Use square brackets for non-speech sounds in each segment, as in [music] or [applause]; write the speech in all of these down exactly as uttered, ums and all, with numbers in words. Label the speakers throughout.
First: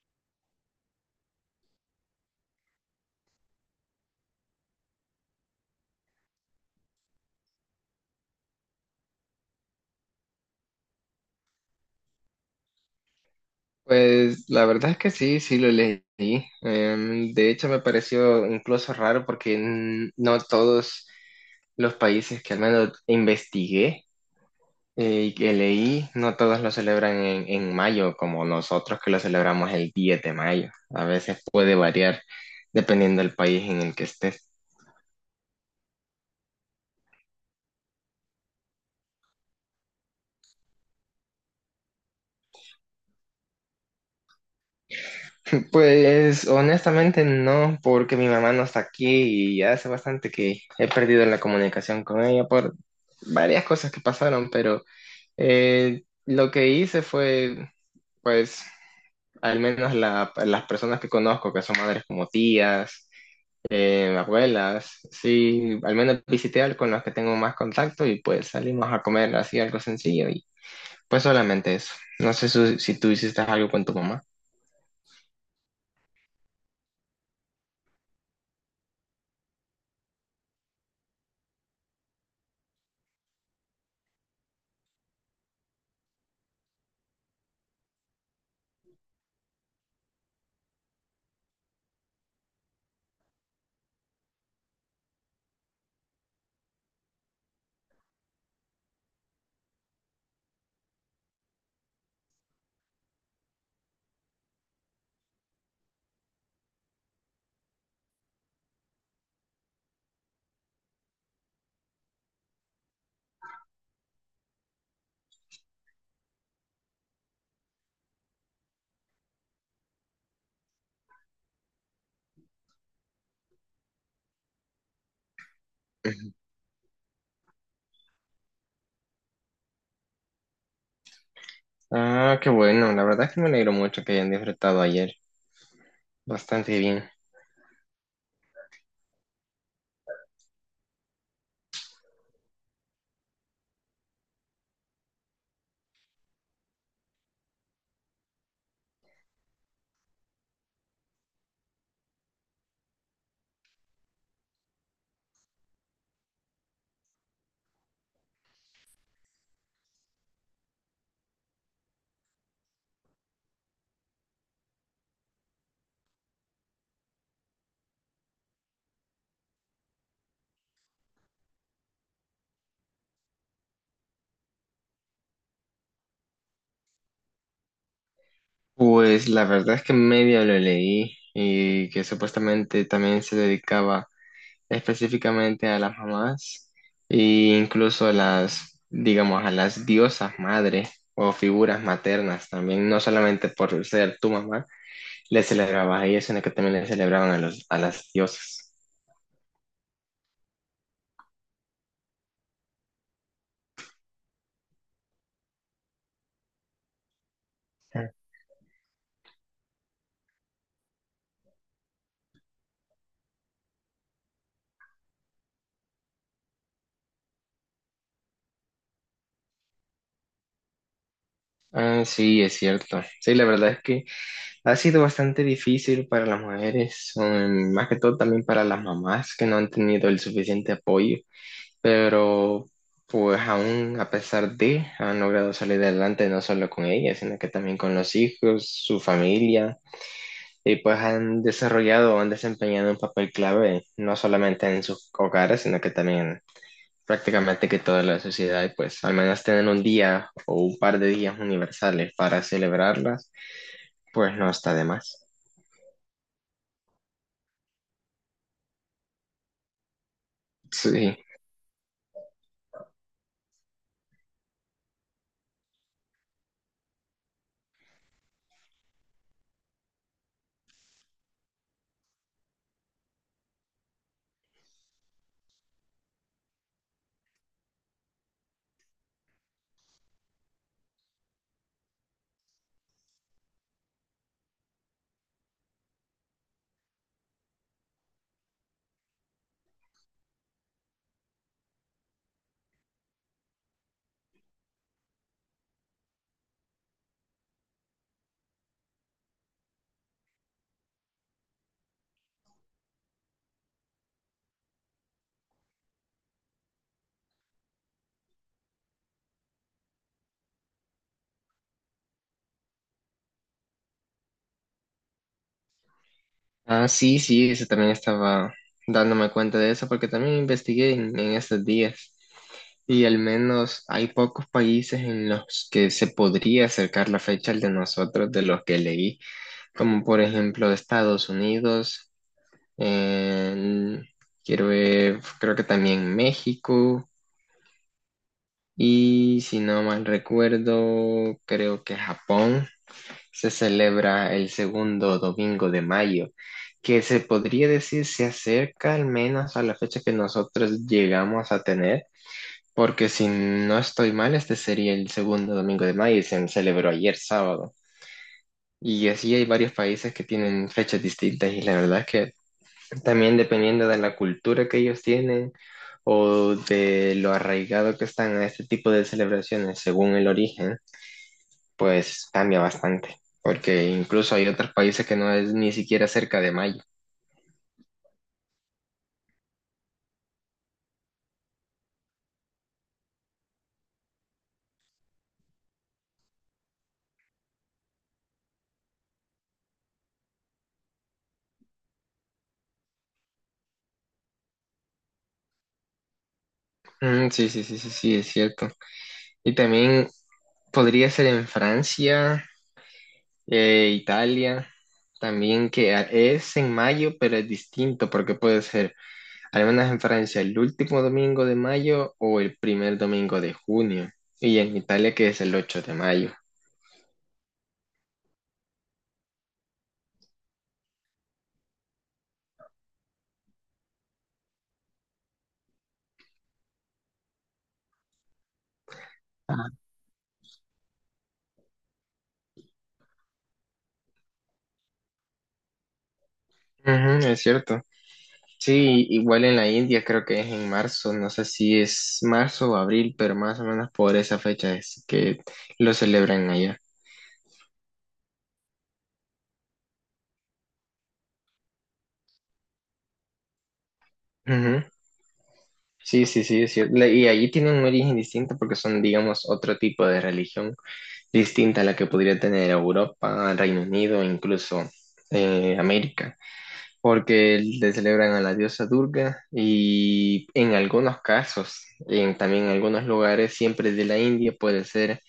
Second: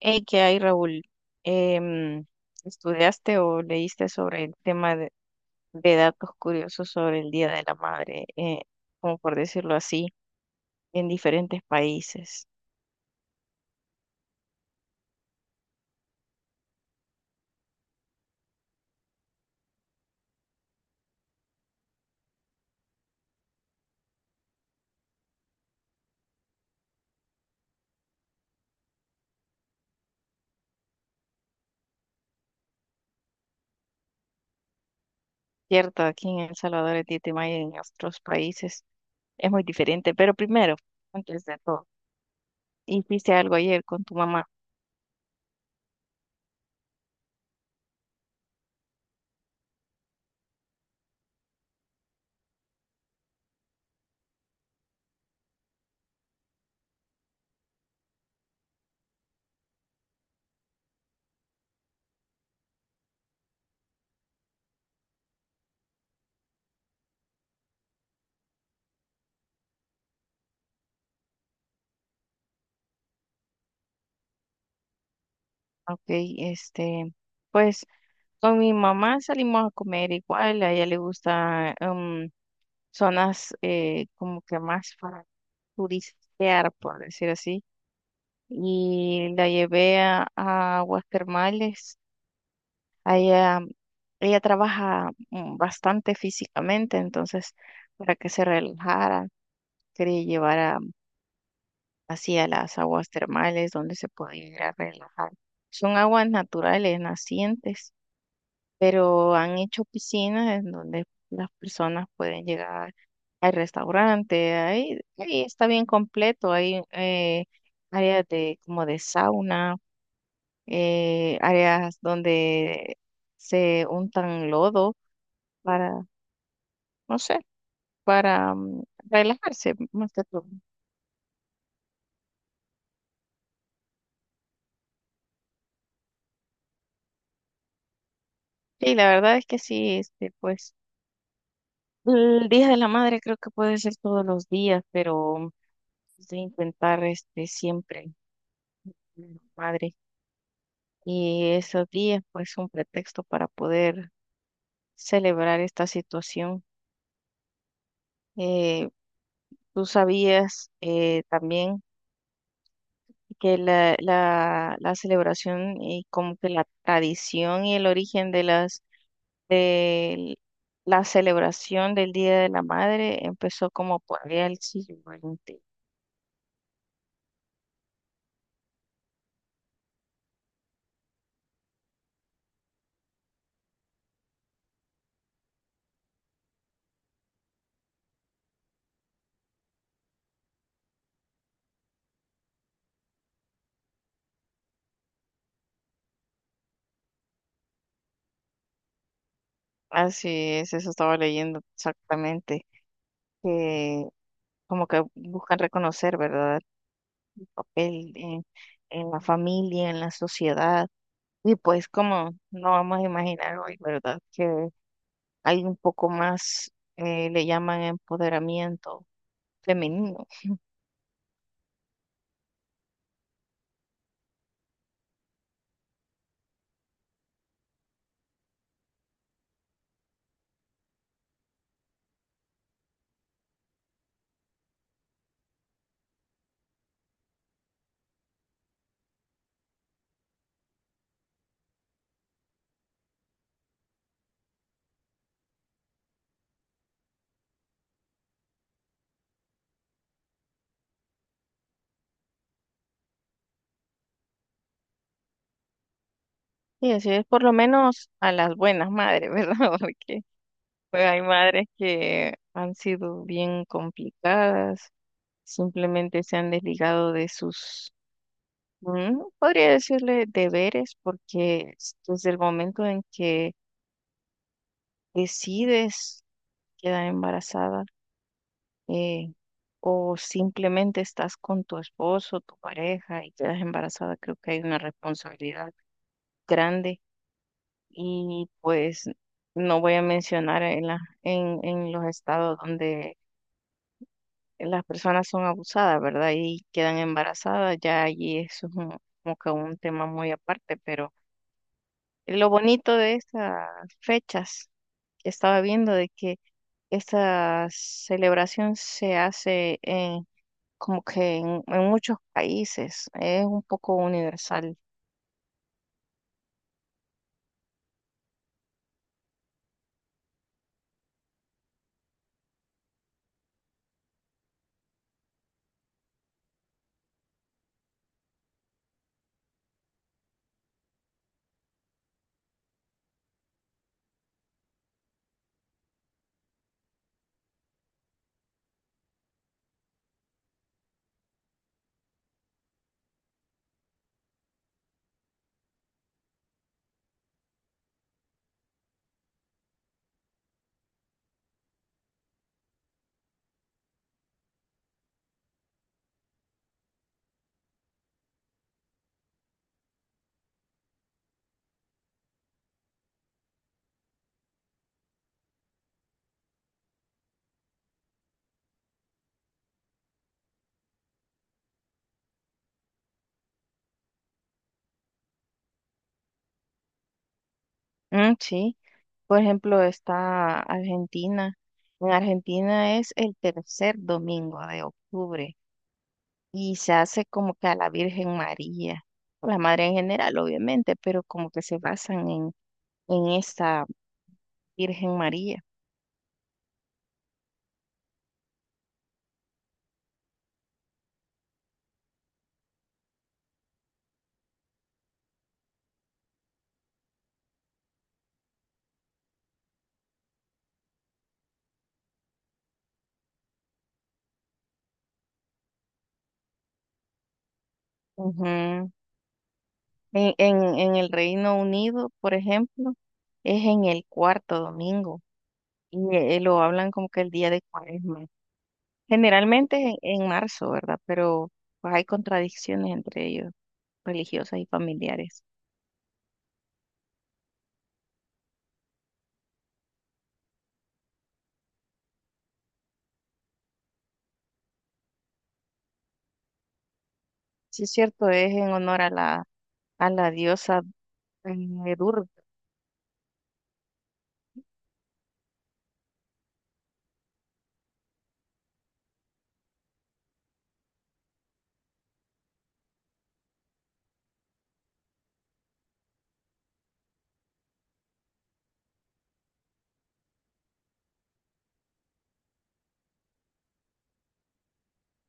Speaker 1: Hey, ¿qué hay, Raúl? Em, ¿estudiaste o leíste sobre el tema de, de datos curiosos sobre el Día de la Madre, eh, como por decirlo así, en diferentes países?
Speaker 2: Pues la verdad es que sí, sí lo leí. Em, de hecho, me pareció incluso raro porque mm, no todos los países que al menos investigué eh, y que leí, no todos lo celebran en, en mayo, como nosotros que lo celebramos el diez de mayo. A veces puede variar dependiendo del país en el que estés.
Speaker 1: Cierto, aquí en El Salvador el diez de mayo y en otros países es muy diferente, pero primero, antes de todo, ¿hiciste algo ayer con tu mamá?
Speaker 2: Pues honestamente no, porque mi mamá no está aquí y ya hace bastante que he perdido la comunicación con ella por varias cosas que pasaron, pero... Eh, lo que hice fue, pues, al menos la- las personas que conozco, que son madres como tías, eh, abuelas, sí, al menos visité al- con los que tengo más contacto y pues salimos a comer así algo sencillo y pues solamente eso. No sé su- si tú hiciste algo con tu mamá.
Speaker 1: ¿Ok? Este, pues con mi mamá salimos a comer igual, a ella le gusta em, zonas eh, como que más para turistear, por decir así. Y la llevé a, a aguas termales. Allá, ella trabaja mm, bastante físicamente, entonces para que se relajara, quería llevar a, así a las aguas termales donde se podía ir a relajar. Son aguas naturales, nacientes, pero han hecho piscinas en donde las personas pueden llegar al restaurante, ahí, ahí está bien completo, hay eh, áreas de como de sauna, eh, áreas donde se untan lodo para,
Speaker 2: Ujú.
Speaker 1: no sé, para mm, relajarse más que todo.
Speaker 2: Ah, qué bueno, la verdad es que me alegro mucho que hayan disfrutado ayer, bastante bien.
Speaker 1: Sí, la verdad es que sí, este, pues el Día de la Madre creo que puede ser todos los días, pero de intentar este siempre, Madre. Y esos días pues un pretexto para poder celebrar esta situación. Eh, ¿tú sabías eh, también que la, la, la celebración y como que la tradición y el origen de las de la celebración del Día de la Madre empezó como por allá el siglo veinte?
Speaker 2: Pues la verdad es que medio lo leí y que supuestamente también se dedicaba específicamente a las mamás e incluso a las, digamos, a las diosas madres o figuras maternas también, no solamente por ser tu mamá, le celebrabas a ellas, sino que también le celebraban a los, a las diosas.
Speaker 1: Así es, eso estaba leyendo exactamente, que como que buscan reconocer, ¿verdad?, el papel en en la familia, en la sociedad. Y pues como no vamos a imaginar hoy, ¿verdad? Que hay un poco más, eh, le llaman empoderamiento femenino.
Speaker 2: Ah, sí, es cierto. Sí, la verdad es que ha sido bastante difícil para las mujeres, um, más que todo también para las mamás que no han tenido el suficiente apoyo, pero pues aún a pesar de, han logrado salir adelante no solo con ella, sino que también con los hijos, su familia, y pues han desarrollado, han desempeñado un papel clave, no solamente en sus hogares, sino que también prácticamente que toda la sociedad, y pues al menos tener un día o un par de días universales para celebrarlas, pues no está de más.
Speaker 1: Y así es por lo menos a las buenas madres, ¿verdad? [laughs] Porque pues,
Speaker 2: Sí.
Speaker 1: hay madres que han sido bien complicadas, simplemente se han desligado de sus, mm, podría decirle, deberes, porque desde el momento en que decides quedar embarazada, eh, o simplemente estás con tu esposo, tu pareja y quedas embarazada, creo que hay una responsabilidad grande y pues no voy a mencionar en la, en, en los estados donde las personas son abusadas, ¿verdad? Y quedan embarazadas, ya allí eso es un- como que un tema muy aparte, pero lo bonito de estas fechas que estaba viendo de que esta celebración se hace como que en, en muchos países es un poco universal.
Speaker 2: Ah, sí, sí, eso también estaba dándome cuenta de eso porque también investigué en en estos días. Y al menos hay pocos países en los que se podría acercar la fecha al de nosotros, de los que leí, como por ejemplo Estados Unidos, en- quiero ver, creo que también México, y si no mal recuerdo, creo que Japón se celebra el segundo domingo de mayo, que se podría decir se acerca al menos a la fecha que nosotros llegamos a tener. Porque si no estoy mal, este sería el segundo domingo de mayo y se celebró ayer sábado. Y así hay varios países que tienen fechas distintas y la verdad es que también dependiendo de la cultura que ellos tienen o de lo arraigado que están a este tipo de celebraciones según el origen, pues cambia bastante. Porque incluso hay otros países que no es ni siquiera cerca de mayo.
Speaker 1: Mm, sí, por ejemplo, está Argentina. En Argentina es el tercer domingo de octubre y se hace como que a la Virgen María, a la Madre en general, obviamente, pero como que se basan en, en esta Virgen María.
Speaker 2: Mm, sí, sí, sí, sí, sí, es cierto. Y también podría ser en Francia. Eh, Italia también que a- es en mayo, pero es distinto porque puede ser, al menos en Francia, el último domingo de mayo o el primer domingo de junio. Y en Italia que es el ocho de mayo.
Speaker 1: Ujú. En, en, en el Reino Unido, por ejemplo, es en el cuarto domingo y eh, lo hablan como que el día de Cuaresma. Generalmente en, en marzo, ¿verdad? Pero pues, hay contradicciones entre ellos, religiosas y familiares.
Speaker 2: Ujú, es cierto. Sí, igual en la India creo que es en marzo, no sé si es marzo o abril, pero más o menos por esa fecha es que lo celebran allá.
Speaker 1: Sí, es cierto, es en honor a la, a la diosa eh, Durga.
Speaker 2: Ujú. Sí, sí, sí, es cierto. Le- Y allí tienen un origen distinto porque son, digamos, otro tipo de religión distinta a la que podría tener Europa, Reino Unido, e incluso eh, América, porque le celebran a la diosa Durga y en algunos casos, en, también en algunos lugares, siempre de la India, puede ser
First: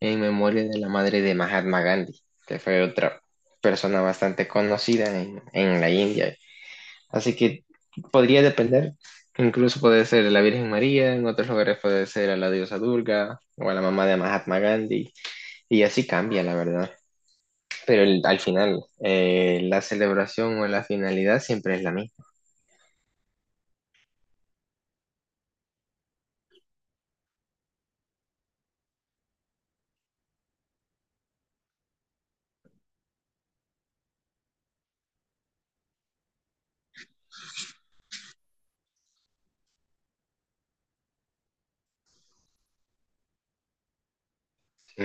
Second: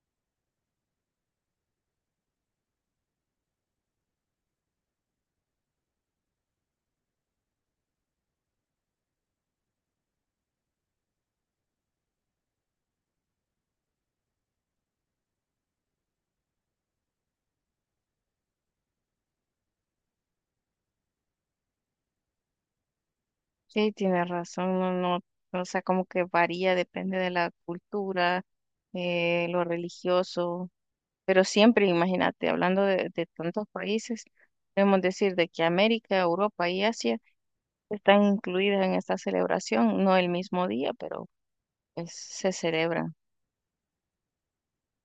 Speaker 2: en memoria de la madre de Mahatma Gandhi, que fue otra persona bastante conocida en, en la India. Así que podría depender. Incluso puede ser la Virgen María, en otros lugares puede ser a la diosa Durga o a la mamá de Mahatma Gandhi. Y así cambia, la verdad. Pero el- al final, eh, la celebración o la finalidad siempre es la misma.
Speaker 1: Sí, tiene razón, no, no, o sea, como que varía, depende de la cultura, eh, lo religioso, pero siempre, imagínate, hablando de, de tantos países, podemos decir de que América, Europa y Asia están incluidas en esta celebración, no el mismo día, pero pues, se celebra.
Speaker 2: Sí.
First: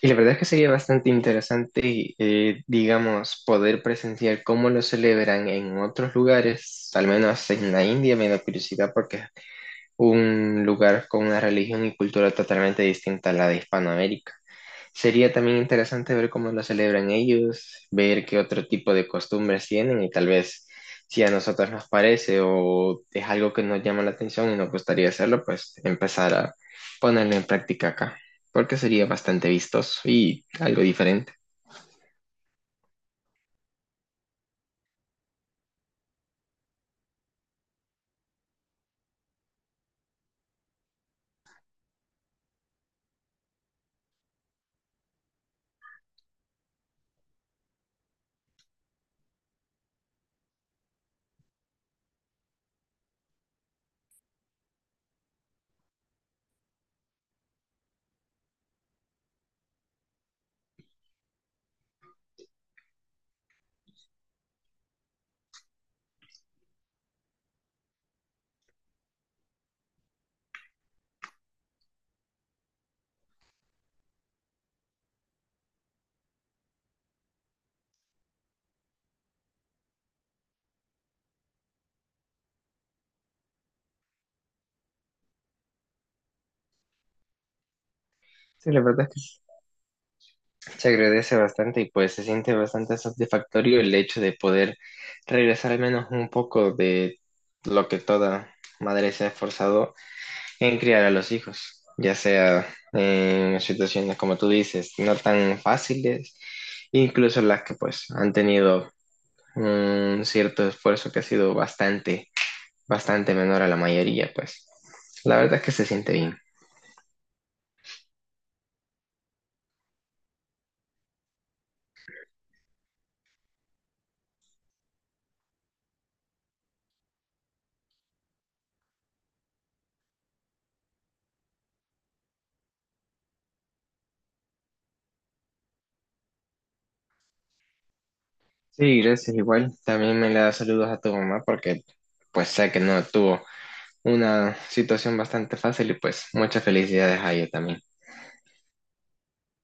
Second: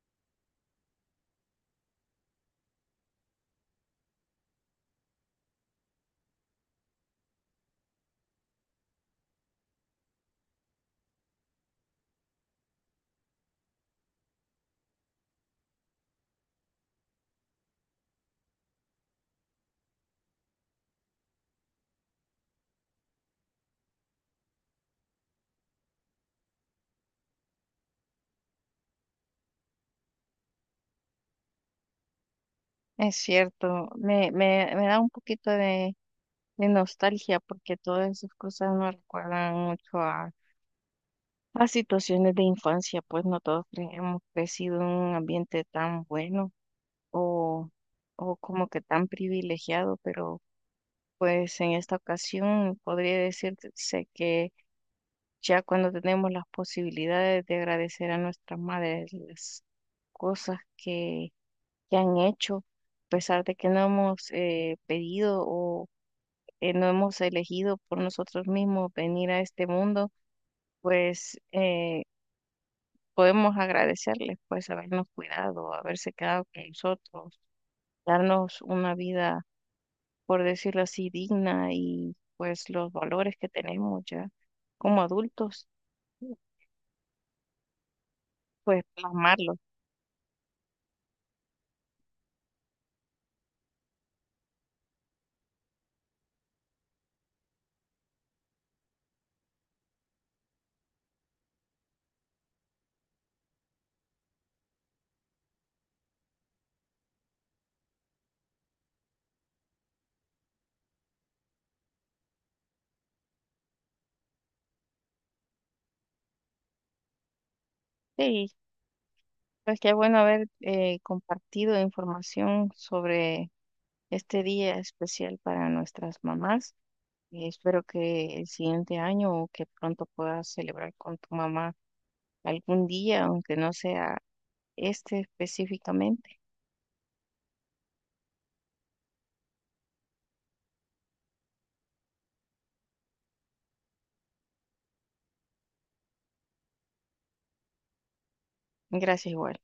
Speaker 2: Y la verdad es que sería bastante interesante, eh, digamos, poder presenciar cómo lo celebran en otros lugares, al menos en la India, me da curiosidad porque es un lugar con una religión y cultura totalmente distinta a la de Hispanoamérica. Sería también interesante ver cómo lo celebran ellos, ver qué otro tipo de costumbres tienen y tal vez si a nosotros nos parece o es algo que nos llama la atención y nos gustaría hacerlo, pues empezar a ponerlo en práctica acá, porque sería bastante vistoso y algo diferente.
Speaker 1: Es cierto, me, me, me da un poquito de, de nostalgia porque todas esas cosas me recuerdan mucho a, a situaciones de infancia, pues no todos cre- hemos crecido en un ambiente tan bueno o, o como que tan privilegiado, pero pues en esta ocasión podría decirse que ya cuando tenemos las posibilidades de agradecer a nuestras madres las cosas que, que han hecho, a pesar de que no hemos eh, pedido o eh, no hemos elegido por nosotros mismos venir a este mundo, pues eh, podemos agradecerles, pues habernos cuidado, haberse quedado con nosotros, darnos una vida, por decirlo así, digna y pues los valores que tenemos ya como adultos,
Speaker 2: Sí, la
Speaker 1: pues
Speaker 2: verdad es
Speaker 1: plasmarlos.
Speaker 2: que se agradece bastante y pues se siente bastante satisfactorio el hecho de poder regresar al menos un poco de lo que toda madre se ha esforzado en criar a los hijos, ya sea en situaciones como tú dices, no tan fáciles, incluso las que pues han tenido un cierto esfuerzo que ha sido bastante, bastante menor a la mayoría, pues la verdad es que se siente bien.
Speaker 1: Sí, pues qué bueno haber eh, compartido información sobre este día especial para nuestras mamás. Espero que el siguiente año o que pronto puedas celebrar con tu mamá algún día, aunque no sea este específicamente.
Speaker 2: Sí, gracias igual. También me le da saludos a tu mamá porque pues sé que no tuvo una situación bastante fácil y pues muchas felicidades a ella también.
Speaker 1: Gracias igual.